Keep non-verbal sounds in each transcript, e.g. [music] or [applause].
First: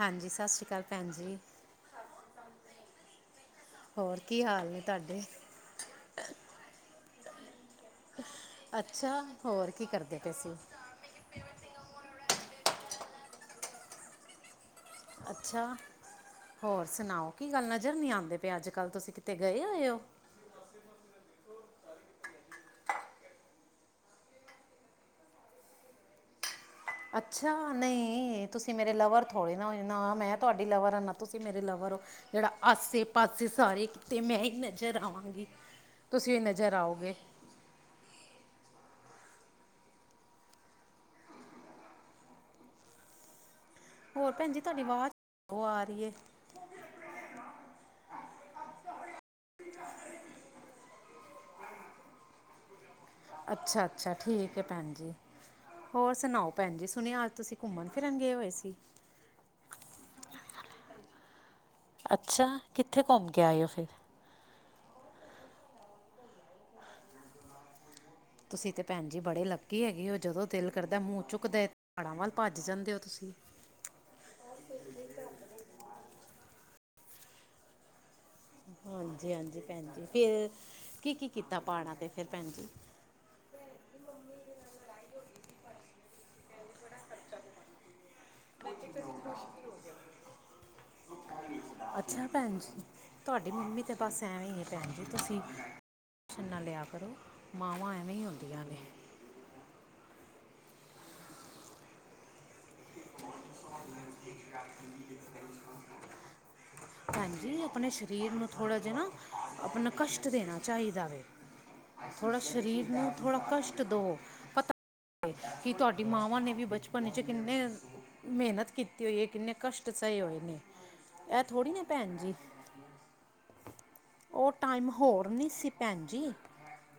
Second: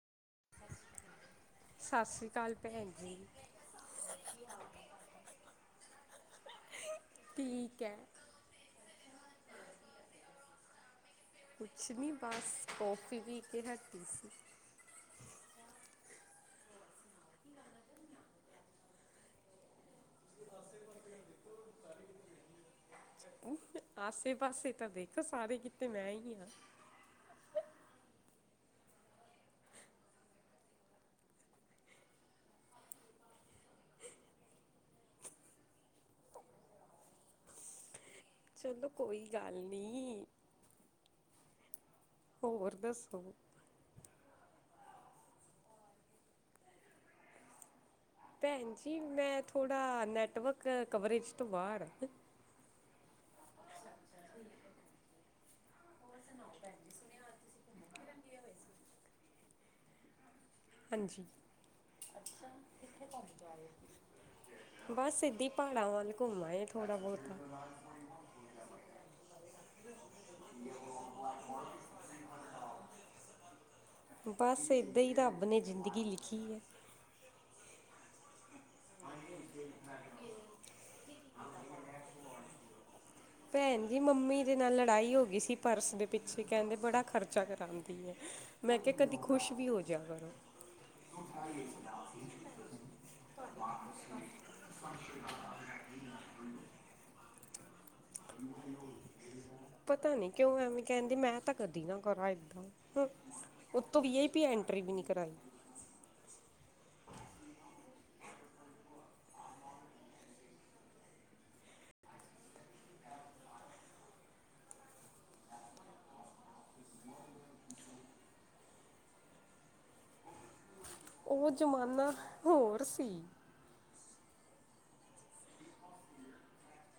ਹਾਂਜੀ ਸਤਿ ਸ੍ਰੀ ਅਕਾਲ ਭੈਣ ਜੀ। ਸਤਿ ਸ਼੍ਰੀ ਅਕਾਲ ਭੈਣ ਜੀ। ਹੋਰ ਕੀ ਹਾਲ ਨੇ ਤਾਡੇ ਠੀਕ ਹੈ। ਅੱਛਾ ਹੋਰ ਕੀ ਕਰਦੇ ਪਏ ਸੀਂ। ਕੁਛ ਨੀ ਬਸ ਕੌਫੀ ਵੀ ਕੇ ਹਟੀ ਸੀ। ਅੱਛਾ ਹੋਰ ਸੁਣਾਓ ਕੀ ਗੱਲ ਨਜ਼ਰ ਨੀ ਆਉਂਦੇ ਪਏ ਅੱਜ ਕੱਲ ਤੁਸੀਂ ਕਿਤੇ ਗਏ ਹੋਏ ਹੋ? ਆਸੇ ਪਾਸੇ ਤਾਂ ਦੇਖ ਸਾਰੇ ਕਿਤੇ ਮੈਂ ਹੀ ਹਾਂ। ਅੱਛਾ ਨਹੀਂ ਤੁਸੀਂ ਮੇਰੇ ਲਵਰ ਥੋੜੇ ਨਾ ਹੋ ਨਾ ਮੈਂ ਤੁਹਾਡੀ ਲਵਰ ਆ ਨਾ ਤੁਸੀਂ ਮੇਰੇ ਲਵਰ ਹੋ ਜਿਹੜਾ ਆਸੇ ਪਾਸੇ ਸਾਰੇ ਕੀਤੇ ਮੈਂ ਹੀ ਨਜ਼ਰ ਆਵਾਂਗੀ ਤੁਸੀਂ ਨਜ਼ਰ ਆਓਗੇ। ਚਲੋ ਕੋਈ ਗੱਲ ਨਹੀਂ। ਹੋਰ ਦੱਸੋ? ਹੋਰ ਭੈਣ ਜ ਤੁਹਾਡੀ ਆਵਾਜ਼ ਉਹ ਆ ਰਹੀ ਹੈ। ਭੈਣ ਜੀ ਮੈਂ ਥੋੜ੍ਹਾ ਨੈਟਵਰਕ ਕਵਰੇਜ ਤੋਂ ਬਾਹਰ ਅੱਛਾ ਅੱਛਾ ਠੀਕ ਹੈ ਭੈਣ ਜੀ। ਹੋਰ ਸੁਣਾਓ ਭੈਣ ਜੀ ਸੁਣਿਆ ਅੱਜ ਤੁਸੀਂ ਘੁੰਮਣ ਫਿਰੰਗੇ ਹੋਏ ਸੀ। ਹਾਂਜੀ। ਅੱਛਾ ਕਿੱਥੇ ਘੁੰਮ ਕੇ ਆਇਓ ਫਿਰ? ਬਸ ਇਦਾ ਹੀ ਪਹਾੜਾਂ ਵੱਲ ਘੁੰਮ ਥੋੜਾ ਬਹੁਤਾ। ਤੁਸੀਂ ਤੇ ਭੈਣ ਜੀ ਬੜੇ ਲੱਕੀ ਹੈਗੇ ਹੋ ਜਦੋਂ ਦਿਲ ਕਰਦਾ ਮੂੰਹ ਚੁੱਕਦਾ ਪਹਾੜਾਂ ਵੱਲ ਭੱਜ ਜਾਂਦੇ ਹੋ ਤੁਸੀਂ। ਬਸ ਇਹਦਾਂ ਹੀ ਰੱਬ ਨੇ ਜ਼ਿੰਦਗੀ ਲਿਖੀ ਹੈ। ਹਾਂਜੀ ਹਾਂਜੀ ਭੈਣ ਜ ਫਿਰ ਕੀ ਕੀ ਕੀਤਾ ਪਹਾੜਾਂ ਤੇ ਫਿਰ ਭੈਣ ਜ ਭੈਣ ਜੀ ਮੰਮੀ ਦੇ ਨਾਲ ਲੜਾਈ ਹੋ ਗਈ ਸੀ ਪਰਸ ਦੇ ਪਿੱਛੇ ਕਹਿੰਦੇ ਬੜਾ ਖਰਚਾ ਕਰਾਉਂਦੀ ਆ ਮੈਂ ਕਿਹਾ ਕਦੇ ਖੁਸ਼ ਵੀ ਹੋ ਜਾ ਕਰੋ। ਅੱਛਾ ਭੈਣ ਜੀ ਤੁਹਾਡੀ ਮੰਮੀ ਤੇ ਬਸ ਐਵੇਂ ਹੀ ਹੈ ਭੈਣ ਜੀ ਤੁਸੀਂ ਟੈਨਸ਼ਨ ਨਾ ਲਿਆ ਕਰੋ ਮਾਵਾਂ ਐ ਕਿਉ ਐਵੇਂ ਕਹਿੰਦੀ ਮੈਂ ਤਾਂ ਕਦੀ ਨਾ ਕਰਾਂ ਏਦਾਂ। ਤੋ ਯਹ ਬੀ ਐਂਟਰੀ ਨਹੀਂ ਕਰਾਈ ਭੈਣ ਜੀ ਆਪਣੇ ਸਰੀਰ ਨੂੰ ਥੋੜਾ ਜਿ ਨਾ ਆਪਣਾ ਕਸ਼ਟ ਦੇਣਾ ਚਾਹੀਦਾ ਵੇ ਥੋੜਾ ਸਰੀਰ ਨੂੰ ਥੋੜ੍ਹਾ ਕਸ਼ਟ ਦਓ ਪਤਾ ਕਿ ਤੁਹਾਡੀ ਮਾਵਾਂ ਨੇ ਵੀ ਬਚਪਨ 'ਚ ਕਿੰਨੇ ਮਿਹਨਤ ਕੀਤੀ ਹੋਈ ਹੈ ਕਿੰਨੇ ਕਸ਼ਟ ਸਹੇ ਹੋਏ ਨੇ ਇਹ ਉਹ ਥੋੜ੍ਹੀ ਨਾ ਜ਼ਮਾਨਾ ਭੈਣ ਜੀ ਹੋਰ ਸੀ ਉਹ ਟਾਈਮ ਹੋਰ ਨਹੀ ਸੀ ਭੈਣ ਜੀ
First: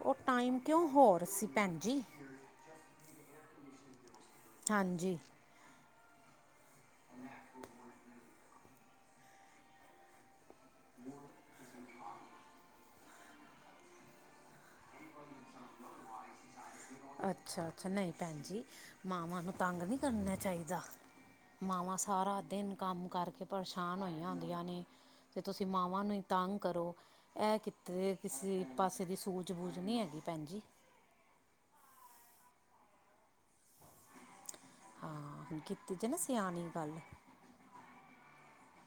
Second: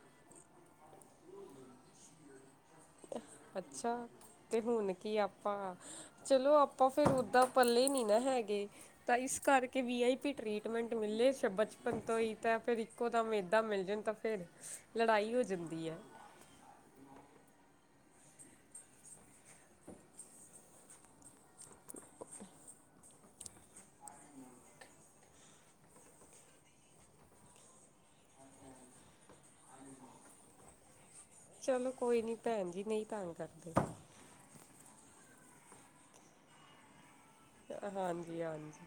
ਉਹ ਟਾਈਮ ਕਿਉਂ ਹੋਰ ਸੀ ਭੈਣ ਜੀ ਅੱਛਾ ਤੇ ਹੁਣ ਕੀ ਹਾਂਜੀ ਆਪਾਂ ਚਲੋ ਆਪ ਆਪਾਂ ਫਿਰ ਉੱਦਾਂ ਪੱਲੇ ਨਹੀਂ ਨਾ ਹੈਗੇ ਤਾਂ ਇਸ ਕਰਕੇ V I P treatment ਮਿਲਲੇ ਸਭ ਬਚਪ [unintelligible] ਪੰਤ ਹੀ ਤਾਂ ਫਿਰ ਇੱਕੋ ਦਮ ਏਦਾ ਮਿਲ ਜਾਣ ਤਾਂ ਫੇਰ ਲੜਾਈ ਹੋ ਜਾਂਦੀ ਹੈ ਅੱਛਾ ਅੱਛਾ ਨਹੀਂ ਭੈਣ ਜੀ ਮਾਵਾਂ ਨੂੰ ਤੰਗ ਨਹੀਂ ਕਰਨਾ ਚਾਹੀਦਾ ਮਾਵਾਂ ਸਾਰਾ ਦਿਨ ਕੰਮ ਕਰਕੇ ਪਰੇਸ਼ਾਨ ਹੋਈਆਂ ਹੁੰਦੀਆਂ ਨੇ ਤੇ ਤੁਸੀਂ ਮਾਵਾਂ ਨੂੰ ਹੀ ਤੰਗ ਕਰੋ ਇਹ ਕਿਤੇ ਕਿਸੇ ਪਾਸੇ ਦੀ ਸੂਝ ਬੂਝ ਨਹੀਂ ਹੈਗੀ ਭੈਣ ਜੀ ਚਲੋ ਕੋਈ ਨੀ ਭੈਣ ਜੀ ਨਹੀਂ ਤੰਗ ਕਰਦੇ ਹਾਂ ਕੀਤੀ ਜਾ ਨਾ ਸਿਆਣੀ ਗੱਲ ਹਾਂਜੀ ਹਾਂਜੀ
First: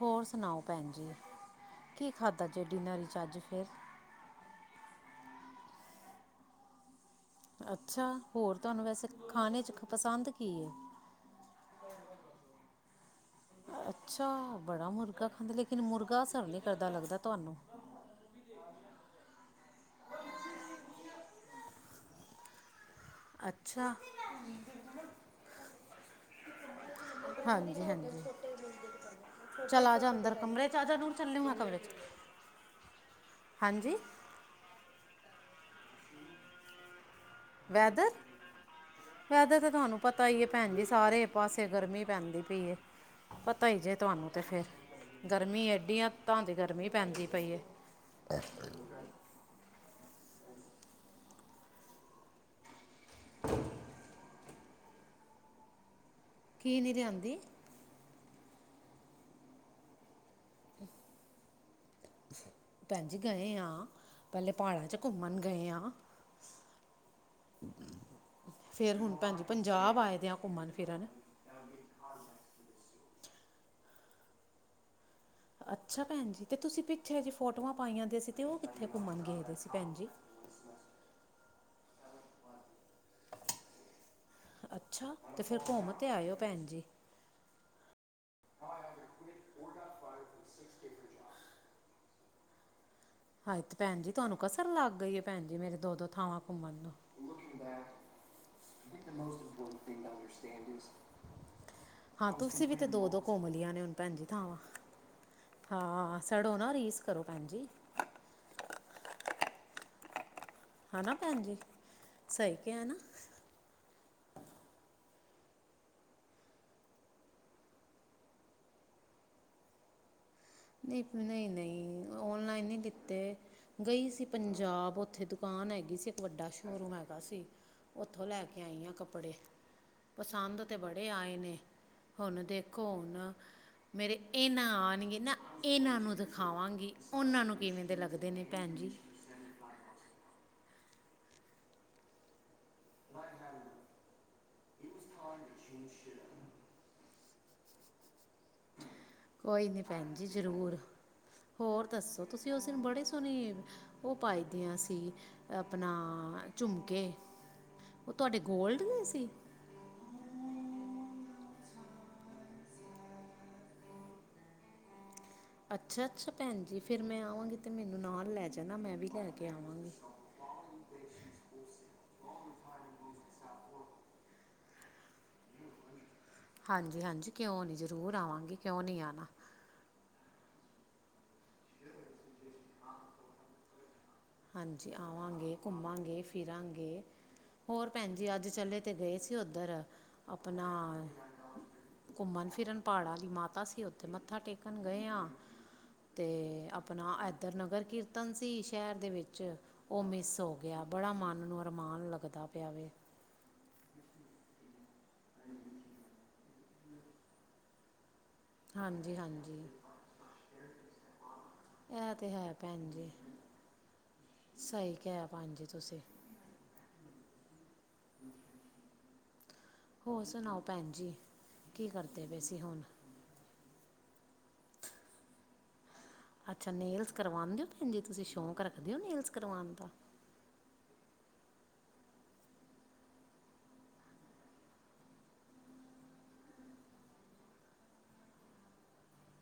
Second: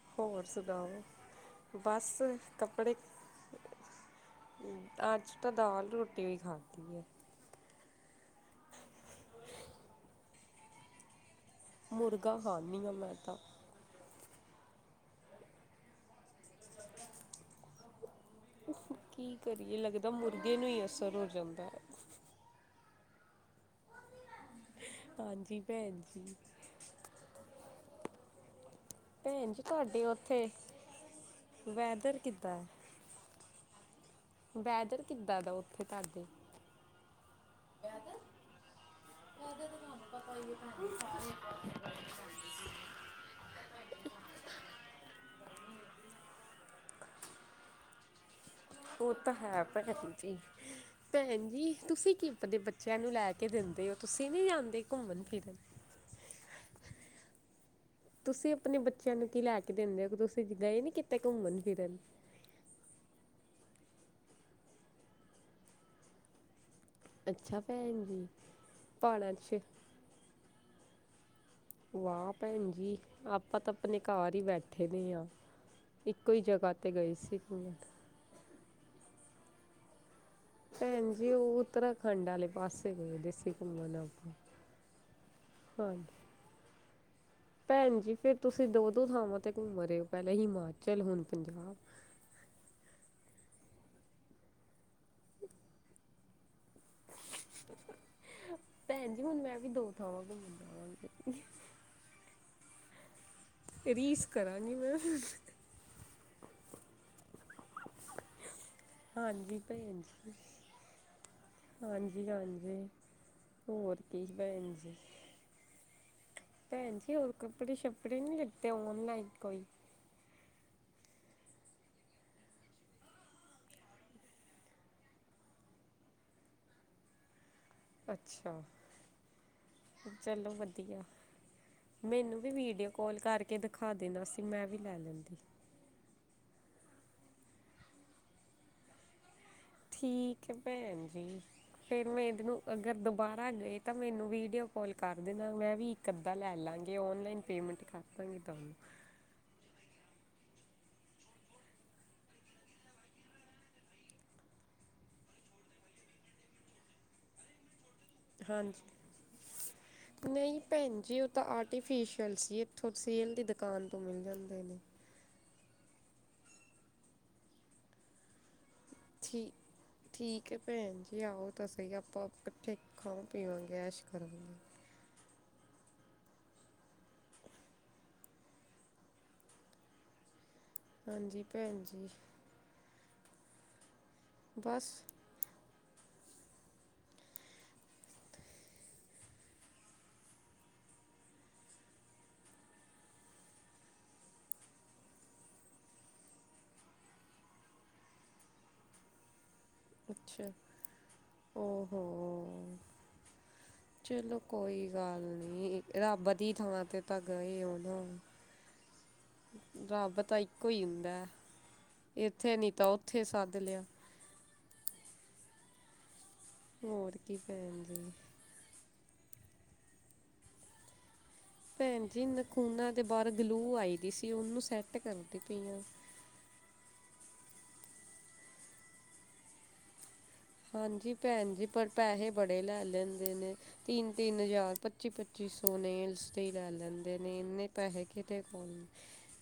ਹੋਰ ਸੁਣਾਓ ਭੈਣ ਜੀ ਸੁਣਾਓ ਕੀ ਬਸ ਖਾਧਾ ਜੇ ਡਿਨਰ ਕੱਪੜੇ ਚ ਅੱਜ ਫਿਰ ਅੱਜ ਤਾਂ ਦਾਲ ਰੋਟੀ ਵੀ ਖਾਧਦੀ ਆ ਅੱਛਾ ਹੋਰ ਤੁਹਾਨੂੰ ਵੈਸੇ ਖਾਣੇ ਚ ਪਸੰਦ ਕੀ ਹੈ ਮੁਰਗਾ ਖਾਂਦੀ ਹਾਂ ਮੈਂ ਤਾਂ ਅੱਛਾ ਬੜਾ ਮੁਰਗਾ ਖਾਂਦਾ ਲੇਕਿਨ ਮੁਰਗਾ ਅਸਰ ਨਹੀਂ ਕਰਦਾ ਲੱਗਦਾ ਤੁਹਾਨੂੰ ਕੀ ਹੁੰਦਾ ਅੱਛਾ। ਹਾਂਜੀ ਭੈਣ ਜੀ, ਹਾਂਜੀ ਹਾਂਜੀ ਭੈਣ ਜੀ ਚਲ ਆ ਤੁਹਾਡੇ ਜਾ ਅੰਦਰ ਔਥੇ ਕਮਰੇ 'ਚ ਆ ਜਾ ਨੂਰ ਚੱਲੇ ਮੈਂ ਕਮਰੇ 'ਚ ਵੈਦਰ ਕਿੱਦਾਂ? ਹਾਂਜੀ। ਵੈਦਰ ਕਿੱਦਾਂ ਦਾ ਔਥੇ ਤੁਹਾਡੇ? ਵੈਦਰ, ਵੈਦਰ ਤੇ ਤੁਹਾਨੂੰ ਪਤਾ ਈ ਹੈ ਭੈਣ ਜੀ ਸਾਰੇ ਪਾਸੇ ਗਰਮੀ ਪੈਂਦੀ ਪਈ ਏ, ਪਤਾ ਹੀ ਜੇ ਤੁਹਾਨੂੰ ਤੇ ਫਿਰ। ਗਰਮੀ ਐਡੀ ਅੰਤਾ ਦੀ ਗਰਮੀ ਪੈਂਦੀ ਪਈ ਏ। ਔ ਤਾਂ ਹੈ ਭੈਣ ਜੀ, ਭੈਣ ਜੀ ਤੁਸੀਂ ਕੀ ਆਪਦੇ ਬੱਚੇ ਬੱਚਿਆਂ ਨੂੰ ਲੈ ਕੇ ਦਿੰਦੇ ਹੋ ਤੁਸੀਂ ਨੀ ਜਾ ਕਿਤੇ ਘੁੰਮਣ ਫਿਰਨ। ਕੀ ਨਹੀਂ ਲਿਆਂਦੀ? ਤੁਸੀਂ ਆਪਣੇ ਬੱਚਿਆਂ ਨੂੰ ਕੀ ਲੈ ਕੇ ਦਿੰਦੇ ਹੋ ਕਿ ਤੁਸੀਂ ਗਏ ਨੀ ਕਿਤੇ ਘੁੰਮਣ ਫਿਰਨ? ਭੈਣ ਜੀ ਗਏ ਆਂ, ਪਹਿਲਾਂ ਪਹਾੜਾਂ ਚ ਘੁੰਮਣ ਗਏ ਆਂ। ਅੱਛਾ ਭੈਣ ਜੀ ਫੇਰ ਹੁਣ ਪਹਾੜਾਂ ਭੈਣ ਜੀ 'ਚ ਪੰਜਾਬ ਆਏ ਦੇ ਆ ਘੁੰਮਣ। ਫੇਰ ਆਣਾ? ਵਾਹ ਭੈਣ ਜੀ ਆਪਾਂ ਤਾਂ ਆਪਣੇ ਘਰ ਹੀ ਬੈਠੇ ਦੇ ਆ। ਅੱਛਾ ਇੱਕੋ ਹੀ ਭੈਣਜੀ, ਤੇ ਜਗ੍ਹਾ ਤੁਸੀਂ ਗਏ ਪਿੱਛੇ ਜੀ ਸੀ ਘੁੰਮਣ ਫੋਟੋਆਂ ਪਾਈਆਂ ਦੀ ਸੀ ਤੇ ਔ ਕਿੱਥੇ ਘੁੰਮਣ ਗਏ ਦੇ ਭੈਣ ਜੀ। ਭੈਣ ਜੀ ਔ ਉੱਤਰਾਖੰਡ ਆਲੇ ਪਾਸੇ ਗਏ ਦੇ ਸੀ ਘੁੰਮਣ ਆਪਾਂ। ਅੱਛਾ, ਤੇ ਫੇਰ ਘੁੰਮ ਤੇ ਹਾਂਜੀ ਆਇ ਔ ਭੈਣ ਜੀ। ਭੈਣ ਜੀ। ਫੇਰ ਤੁਸੀਂ ਦੋ ਦੋ ਥਾਵਾਂ 'ਤੇ ਘੁੰਮ ਰਹੇ ਹੋ ਪਹਿਲਾਂ ਹਿਮਾਚਲ ਹੁਣ ਪੰਜਾਬ। ਹਾਏ ਤੇ ਭੈਣ ਜੀ ਤੁਹਾਨੂੰ ਕਸਰ ਲੱਗ ਗਈ ਏ ਭੈਣ ਜੀ ਮੇਰੇ ਦੋ ਦੋ ਥਾਵਾਂ ਘੁੰਮਣ ਨੂ। ਭੈਣ ਜੀ, ਹੁਣ ਮੈਂ ਵੀ ਦੋ ਥਾਵਾਂ ਘੁੰਮਨ ਜਾਵਾਂਗੀ। ਦੋ-ਦੋ ਕੁਮਲੀਆਂ ਨੇ ਹੁਣ ਭੈਣਜੀ ਰੀਸ ਥਾਵਾਂ। ਕਰਾਂਗੀ ਮੈਂ ਹਾਂ ਸੜੋ ਨਾ ਰੀਸ ਕਰੋ ਭੈਣ ਜੀ। ਹਾਂਜੀ, ਭੈਣਜੀ। ਹਨਾ ਭੈਣ ਜੀ, ਸਹੀ ਕਿਹਾ ਹਾਂਜੀ ਨਾ? ਹੋਰ ਕੀ ਭੈਣਜੀ? ਭੈਣ ਜੀ ਹੋਰ ਕੱਪੜੇ-ਸ਼ੱਪੜੇ ਨਹੀ ਲੀਤੇ ਔਨਲਾਈਨ ਕੋਈ? ਨਹੀਂ ਨਹੀਂ ਨਹੀਂ, ਔਨਲਾਈਨ ਨਹੀਂ ਲੀਤੇ। ਗਈ ਸੀ ਪੰਜਾਬ ਔਥੇ ਦੁਕਾਨ ਹੈਗੀ ਸੀ ਇੱਕ ਵੱਡਾ ਸ਼ੋਰੂਮ ਹੈਗਾ ਸੀ। ਔਥੋਂ ਲੈ ਅੱਛਾ ਕੇ ਆਈ ਆ ਕੱਪੜੇ। ਚਲੋ ਪਸੰਦ ਤੇ ਵਧੀਆ ਬੜੇ ਆਏ ਨੇ। ਮੈਨੂੰ ਹੁਣ ਵੀ ਦੇਖੋ ਵੀਡੀਓ ਕਾਲ ਹੁਣ ਕਰਕੇ ਦਿਖਾ ਮੇਰੇ ਦੇਣਾ ਸੀ ਇਹ ਨਾ ਮੈਂ ਵੀ ਲੈ ਆਣਗੇ ਨਾ ਲੈਂਦੀ। ਇਹਨਾਂ ਨੂੰ ਦਿਖਾਵਾਂਗੀ, ਔਨਾਂ ਨੂੰ ਕਿਵੇਂ ਦੇ ਲੱਗਦੇ ਨੇ ਭੈਣ ਜੀ। ਠੀਕ ਏ ਭੈਣ ਜੀ ਫੇਰ ਮੈਂ ਇਹਦ ਨੂੰ ਅਗਰ ਦੁਬਾਰਾ ਗਏ ਤਾਂ ਮੈਨੂੰ ਵੀਡੀਔ ਕਾਲ ਕਰ ਦੇਣਾ ਮੈਂ ਵੀ ਇੱਕ ਅੱਧਾ ਲੈ ਲਾਂਗੀ ਔਨਲਾਈਨ। ਪੇਮੈਂਟ ਕਰ ਦਾਂਗੀ ਤੁਹਾਨੂੰ। ਕੋਈ ਨੀ ਭੈਣ ਜੀ, ਜ਼ਰੂਰ ਹੋਰ ਦੱਸੋ, ਤੁਸੀਂ ਔਸ ਦਿਨ ਬੜੇ ਸੋਹਣੇ ਔ ਪਾਈ ਦੀਆਂ ਸੀ ਆਪਣਾ ਝੁਮਕੇ। ਉਹ ਤੁਹਾਡੇ ਗੋਲਡ ਦੇ ਸੀ ਹਾਂਜੀ ਨਹੀਂ ਭੈਣ ਜੀ ਉਹ ਤਾਂ ਆਥੋਂ ਸੇਲ ਦੀ ਦੁਕਾਨ ਤੋਂ ਮਿਲ ਜਾਂਦੇ ਨੇ ਅੱਛਾ ਅੱਛਾ ਭੈਣ ਜੀ ਫੇਿਰ ਮੈਂ ਆਵਾਂਗੀ ਤੇ ਮੈਨੂੰ ਨਾਲ ਲੈ ਜਾ ਠੀ ਠੀਕ ਹੈ ਭੈਣ ਜੀ ਆਓ ਤਾਂ ਸਹੀ ਆਪਾਂ ਇਕੱਠੇ ਖਾਓ ਪੀਵਗਏ ਐਸ਼ ਕਰਾ ਗਏ ਹਾਂਜੀ ਹਾਂਜੀ ਕਿਉਂ ਨੀ ਜ਼ਰੂਰ ਆਵਾਂਗੀ ਕਿਉਂ ਨਹੀਂੀ ਆਣਾ ਹਾਂਜੀ ਭੈਣ ਜੀ ਬਸ ਹਾਂਜੀ ਆਵਾਂਗੇ ਘੁੰਮਾਂਗੇ ਫਿਰਾਂਗੇ ਹੋਰ ਭੈਣ ਜੀ ਅੱਜ ਚਲੇੇ ਤੇ ਗਏ ਸੀ ਉੱਧਰ ਆਪਣਾ ਘੁੰਮਣ ਫਿਰਨ ਪਹਾੜਾਂ ਵਾਲੀ ਮਾਤਾ ਸੀ ਉੱਥੇ ਮੱਥਾ ਟੇਕਣ ਗਏ ਹਾਂ ਤੇ ਆਪਣਾ ਐਦਰ ਨਗਰ ਕੀਰਤਨ ਸੀ ਸ਼ਹਿਰ ਦੇ ਵਿੱਚ ਅੱਚ ਉਹ ਮਿਸ ਅੱਛਾ ਹੋ ਗਿਆ ਬੜਾ ਮਨ ਨੂੰ ਅਰਮਾਨ ਲੱਗਦਾ ਪਿਆ ਓਹੋ ਵ ਚਲੋ ਕੋਈ ਗੱਲ ਨੀ ਰੱਬ ਦੀ ਥਾਂ ਤੇ ਤਾਂ ਗਏ ਹੋ ਨਾ ਹਾਂਜੀ ਹਾਂਜੀ ਰੱਬ ਤਾਂ ਇੱਕੋ ਹੀ ਹੁੰਦਾ ਇਹ ਤੇ ਹੈ ਇੱਥੇ ਨੀ ਤਾਂ ਭੈਣ ਜੀ ਉਓਥੇ ਸੱਦ ਲਿਆ ਹਾਂਜੀ ਤੁਸੀਂ ਹੋਰ ਕੀ ਫ ਹਮ ਹੋਰ ਸੁਣਾਓ ਭੈਣ ਜੀ ਕੀ ਭੈਣ ਜੀ ਕਰਦੇ ਪਏ ਸੀ ਹੁਣ ਨਖੂਨਾ ਦੇ ਬਾਰ ਗਲੂ ਉਹ ਆਈ ਦੀ ਸੀ ਉਹਨੂੰ ਸੈੱਟ ਕਰਦੀ ਪਈ ਆ ਅੱਛਾ ਨੇਲਸ ਕਰਵਾਉਂਦੇਓ ਭੈਣ ਜੀ ਤੁਸੀਂ ਸ਼ੌਂਕ ਰੱਖਦੇ ਹੋ ਨੇਲਸ ਕਰਵਾਉਣ ਦਾ ਹਾਂਜੀ ਭੈਣ ਜੀ ਪਰ ਪੇਹੇ ਬੜੇ ਲੈ ਲੈਂਦੇ ਨੇ ਤਿੰਨ ਤਿੰਨ ਹਜ਼ਾਰ ਪੱਚੀ ਪੱਚੀ ਸੌ ਨੇਲਸ ਤੇ ਲੈ ਲੈਂਦੇ ਨੇ ਇਨੇ ਪੈਸੇ ਕਿਤੇ ਕੋਲ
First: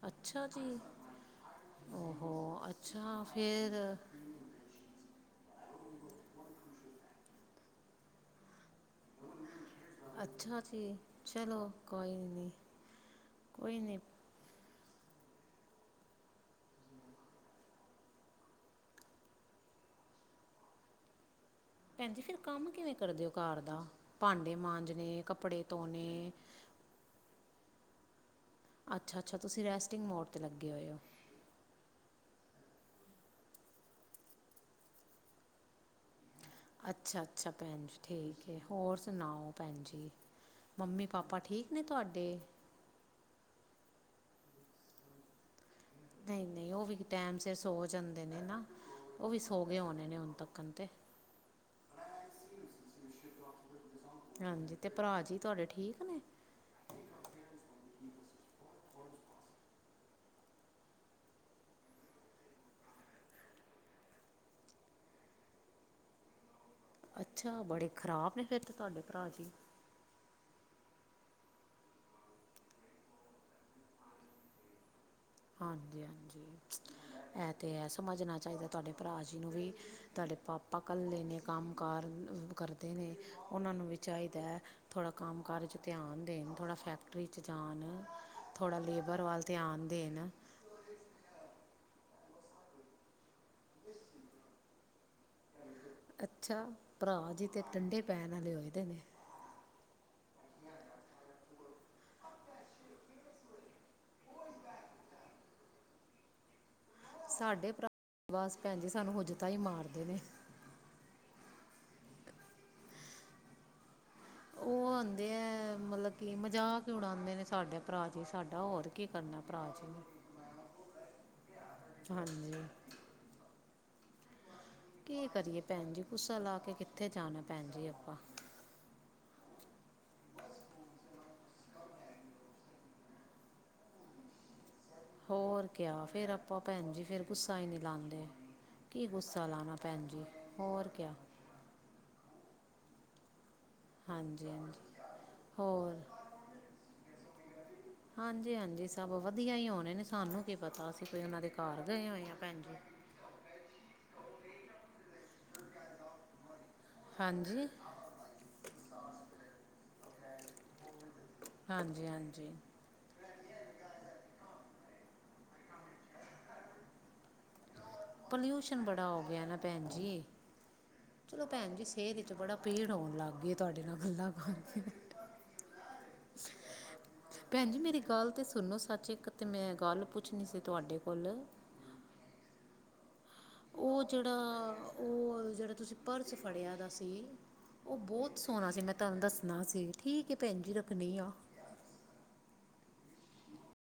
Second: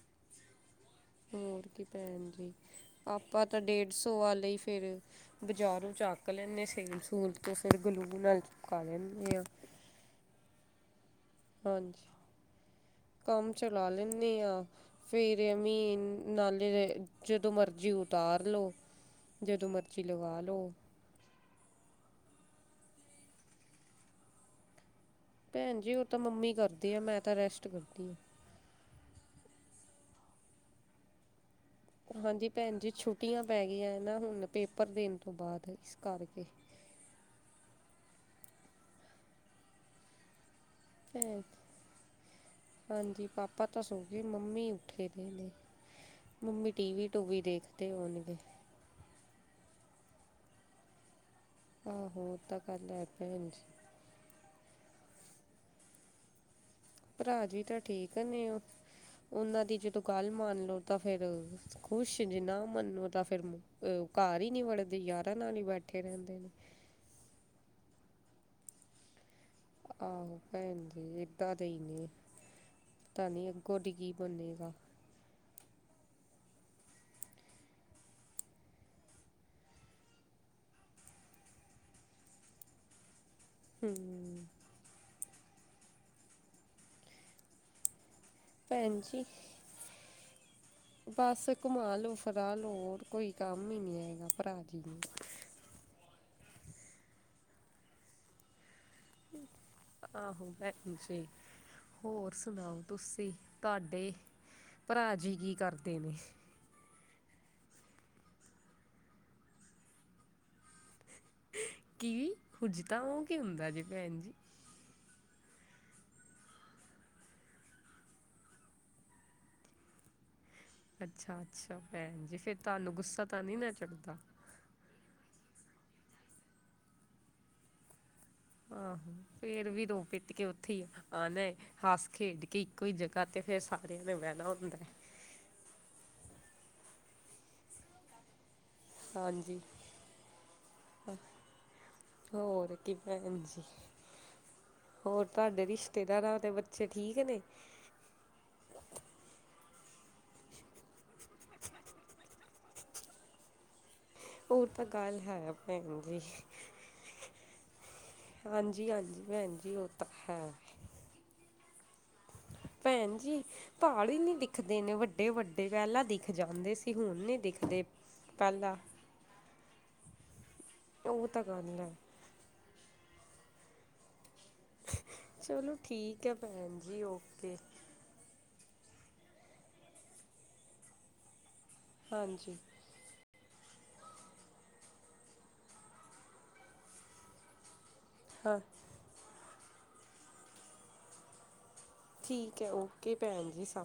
ਅੱਛਾ ਜੀ ਹੋਰ ਕੀ ਭੈਣ ਓਹੋ ਜੀ ਅੱਛਾ ਆਪਾਂ ਤਾਂ ਫਿਰ ਡੇਢ ਸੌ ਵਾਲੇ ਫੇਿਰ ਬਾਜ਼ਾਰੋਂ ਚੱਕ ਲੈਂਦੇ ਸੇਲ ਸੂਲ ਜਸੇ ਗੁਲੂ ਗੁਲ ਕਾਲੇ ਆ ਅੱਛਾ ਜੀ ਚਲੋ ਕੋਈ ਹਾਂਜੀ ਨੀ ਕੰਮ ਚਲਾ ਲੈਂਦੇ ਹਾਂ ਫੇਰ ਮ ਨਾਲੇ ਜਦੋਂ ਮਰਜ਼ੀ ਉਤਾਰ ਲੋ ਜਦੋਂ ਮਰਜ਼ੀ ਲਗਾ ਲਓ ਭੈਣਜੀ ਫਿਰ ਕੰਮ ਕਿਵੇਂ ਕਰਦੇ ਹੋ ਕਾਰ ਦਾ ਭਾਂਡੇ ਮਾਂਜਣੇ ਕੱਪੜੇ ਭੈਣ ਜੀ ਉਹ ਧੋਣੇ ਤਾਂ ਮੰਮੀ ਕਰਦੀ ਆ ਮੈਂ ਤਾਂ ਰੈਸਟ ਘਟ ਕਰਦੀ ਅੱਛਾ ਅੱਛਾ ਤੁਸੀਂ ਰੈਸਟਿੰਗ ਮੋਡ 'ਤੇ ਲੱਗੇ ਹੋਏ ਹੋ ਹਾਂ ਹਾਂਜੀ ਭੈਣ ਜੀ ਛੁੱਟੀਆਂ ਪੈ ਗਈਆਂ ਨਾ ਹੁਣ ਪੇਪਰ ਦੇਣ ਤੋਂ ਬਾਅਦ ਇਸ ਕਰਕੇ ਅੱਛਾ ਅੱਛਾ ਭੈਣ ਜ ਠੀਕ ਹੈ ਹੋਰ ਸੁਣਾਓ ਭੈਣ ਜੀ ਮੰਮੀ ਪਾਪਾ ਠੀਕ ਨੇ ਤੁਹਾਡੇ ਹਾਂਜੀ ਪਾਪਾ ਤਾਂੱਸੋ ਫ ਮੰਮੀ ਉੱਠੇ ਦੇ ਨੇ ਨਹੀਂ ਮੰਮੀ ਨਹੀਂ ਉਹ ਵੀ ਟੀਵੀ ਟੈਮ ਟੂਵੀ ਸਿਰ ਸੋ ਦੇਖਦੇ ਜਾਂਦੇ ਹੋਣਗੇ ਨੇ ਨਾ ਉਹ ਵੀ ਸੋ ਹਗੇ ਨੇ ਨੇੇ ਹੁੰਣ ਤੱਕਤੇ ਹਜੀ ਹਾਂਜੀ ਤੇ ਭਰਾ ਜੀ ਤੁਹਾਡੇ ਠੀਕ ਨੇ ਭਰਾਜੀ ਵੀ ਤਾਂ ਠੀਕ ਨੇ ਉਹ ਨਾਂ ਦੀ ਜਦੋਂ ਗੱਲ ਮੰਨਲੋ ਤਾਂ ਫਿਰ ਖੁਸ਼ ਜ ਨਾ ਮੰਨੋ ਤਾਂ ਫਿਰ ਘਰ ਹੀ ਨੀ ਵੜਦੇ ਯਾਰਾਂ ਨਾਲ ਹੀ ਬੈਠੇ ਰਹਿੰਦੇ ਨੇ ਅੱਛਾ ਬੜੇ ਖ਼ਰਾਬ ਨੇ ਫਿਰ ਤੇ ਤੁਹਾਡੇ ਭਰਾ ਜੀ ਆਹੋ ਭੈਣ ਜੀ ਏਦਾਂ ਦੇ ਹੀ ਨੇ ਪਤਾ ਨਹੀਂੀ ਅਗੋਂ ਡ ਕੀ ਬਨੇਗਾ ਹਾਂਜੀ ਹਾਂਜੀ ਇਹ ਤੇ ਹੈ ਸਮਝਣਾ ਚਾਹੀਦਾ ਤੁਹਾਡੇ ਭਰਾ ਜੀ ਨੂੰ ਵੀ ਤੁਹਾਡੇ ਪਾਪਾ ਘੱਲੇ ਨੇ ਕੰਮ ਕਾਰ ਕਰਦੇ ਨੇ ਉਹਨਾਂ ਨੂੰ ਵੀ ਚਾਹੀਦਾ ਹੂੰ ਹੈ ਥੋੜ੍ਹਾ ਕੰਮ ਕਾਰਜ ਧਿਆਨ ਦੇਣ ਥੋੜ੍ਹਾ ਫੈਕਟਰੀ 'ਚ ਜਾਣ ਥੋੜ੍ਹਾ ਭੈਣ ਲੇਬਰ ਜੀ ਵੱਲ ਧਿਆਨ ਦੇਣ ਬਸ ਘੁਮਾ ਲਓ ਫਰਾ ਲੋ ਕੋਈ ਕੰਮ ਹੀ ਨਹੀਂੀ ਹੈਗਾ ਭਰਾ ਜੀ ਨੂੰ ਅੱਛਾ ਭਰਾ ਜੀ ਤੇ ਠੰਡੇ ਪੈਣ ਵਾਲੇ ਏਦੇ ਨੇ ਆਹੋ ਭੈਣ ਜੀ ਹੋਰ ਸੁਣਾਓ ਤੁਸੀਂ ਤੁਹਾਡੇ ਭਰਾ ਜੀ ਕੀ ਕਰਦੇ ਨੇ ਸਾਡੇ ਭਰਾ ਬਸ ਭੈਣ ਜੀ ਸਾਨੂੰ ਹੁਜਤਾਂ ਹੀ ਮਾਰਦੇ ਨੇ ਕੀ ਵੀ ਹੁਜਤਾਂ ਤਾਂ ਉਹ ਕੀ ਹੁੰਦਾ ਜੇ ਭੈਣ ਜੀ ਕਦੇ ਮਤਲਬ ਕੀ ਮਜ਼ਾਕ ਕਿਉਂਣ ਆਉਂਦੇ ਨੇ ਸਾਡੇ ਭਰਾ ਜੀ ਸਾਡਾ ਹੋਰ ਕੀ ਕਰਨਾ ਭਰਾ ਜੀ ਨੇ ਅੱਛਾ ਅੱਛਾ ਭੈਣ ਜੀ ਫਰ ਹਾਂਜੀ ਤੁਹਾਨੂੰ ਗੁੱਸਾ ਤਾਂ ਨੀ ਨਾ ਚੜਦਾ ਤਾਂ ਕੀ ਕਰੀਏ ਭੈਣ ਜੀ ਗੁੱਸਾ ਲਾ ਕੇ ਕਿੱਥੇ ਜਾਣਾ ਭੈਣ ਜੀ ਆਪਾਂ ਆਹੋ ਫੇਰ ਵੀ ਰੋ ਪਿੱਟ ਕੇ ਉੱਥੇ ਆਉਣਾ ਹੱਸ ਖੇਡ ਕੇ ਇੱਕੋ ਹੀ ਜਗ੍ਹਾ ਤੇ ਫੇਰ ਸਾਰਿਆਂ ਨੇ ਬਹਿਣਾ ਹੁੰਦਾ ਹੈ ਹੋਰ ਕ ਫੇਰ ਆਪਾਂ ਭੈਣ ਜੀ ਫਰ ਗੁੱਸਾ ਹੀ ਨਹੀਂੀ ਲਾਉਦੇ ਕੀ ਗੁੱਸਾ ਹਾਂਜੀ ਲਾਮਾ ਭੈਣ ਜੀ ਹੋਰ ਕਿਆ? ਹੋਰ ਕੀ ਪੈਰਗੈਨਸੀ। [unintelligible] ਹਾਂਜੀ ਹਾਂਜੀ ਹੋਰ ਤੁਹਾਡੇ ਹੋਰ ਰਿਸ਼ਤੇਦਾਰਾਂ ਦੇ ਬੱਚੇ ਠੀਕ ਨੇ? ਹਾਂਜੀ ਹਾਂਜੀ ਸਭ ਵਧੀਆ ਹੀ ਹੋਣੇ ਨੇ ਸਾਨੂੰ ਕੀ ਪਤਾ ਅਸੀਂ ਕੋਈ ਉਹਨਾਂ ਦੇ ਘਰ ਗਏ ਹੋਏ ਹਾਂ ਭੈਣ ਜੀ। ਉਹ ਤਾਂ ਗੱਲ ਹੈ ਭੈਣ ਜੀ। ਹਾਂਜੀ ਹਾਂਜੀ ਹਾਂਜੀ ਭੈਣ ਜੀ ਉਹ ਤਾਂ ਹੈ ਹਾਂਜੀ ਹਾਂਜੀ। ਭੈਣ ਜੀ ਪਹਾੜ ਨਹੀਂ ਦਿਖਦੇ ਨੇ ਇੰਨੇ ਵੱਡੇ ਵੱਡੇ ਪਹਿਲਾਂ ਦਿਖ ਜਾਂਦੇ ਸੀ ਹੁਣ ਨੀ ਦਿਖਦੇ? ਪਹਿਲਾਂ ਪੋਲਿਊਸ਼ਨ ਬੜਾ ਹੋ ਗਿਆ ਨਾ ਭੈਣ ਜੀ। ਜੀ। ਉਹ ਤਾਂ ਚਲੋ ਗੱਲ ਭੈਣ ਜੀ ਹੈ ਸੇਰ ਵਿਚ ਬੜਾ ਭੀੜ ਹੋਣ ਲੱਗ। ਇਹ ਤੁਹਾਡੇ ਨਾਲ ਗੱਲਾਂ। ਕਰਕੇ। ਚਲੋ ਠੀਕ ਹੈ ਭੈਣ ਜੀ ਓਕੇ। ਤੁਹਾਨੂੰ ਸੱਚ ਤੇ ਇੱਕ ਮੈਂ ਗੱਲ ਪੁੱਛਣੀ ਸੀ ਤੁਹਾਡੇ ਕੋਲ? ਹਾਂਜੀ। ਉਹ ਜਿਹੜਾ ਉਹ ਜਿਹੜਾ ਤੁਸੀਂ ਪਰਸ ਫੜਿਆ ਦਾ ਸੀ। ਉਹ ਬਹੁਤ ਹਾਂ ਸੋਹਣਾ ਸੀ ਮੈਂ ਤੁਹਾਨੂੰ ਦੱਸ? ਨਾ ਸੀ ਠੀਕ ਹੈ ਭੈਣ ਜੀ ਰੱਖਣੀ ਆ। ਠੀਕ ਹੈ ਓਕੇ ਭੈਣ ਜੀ ਸਾ।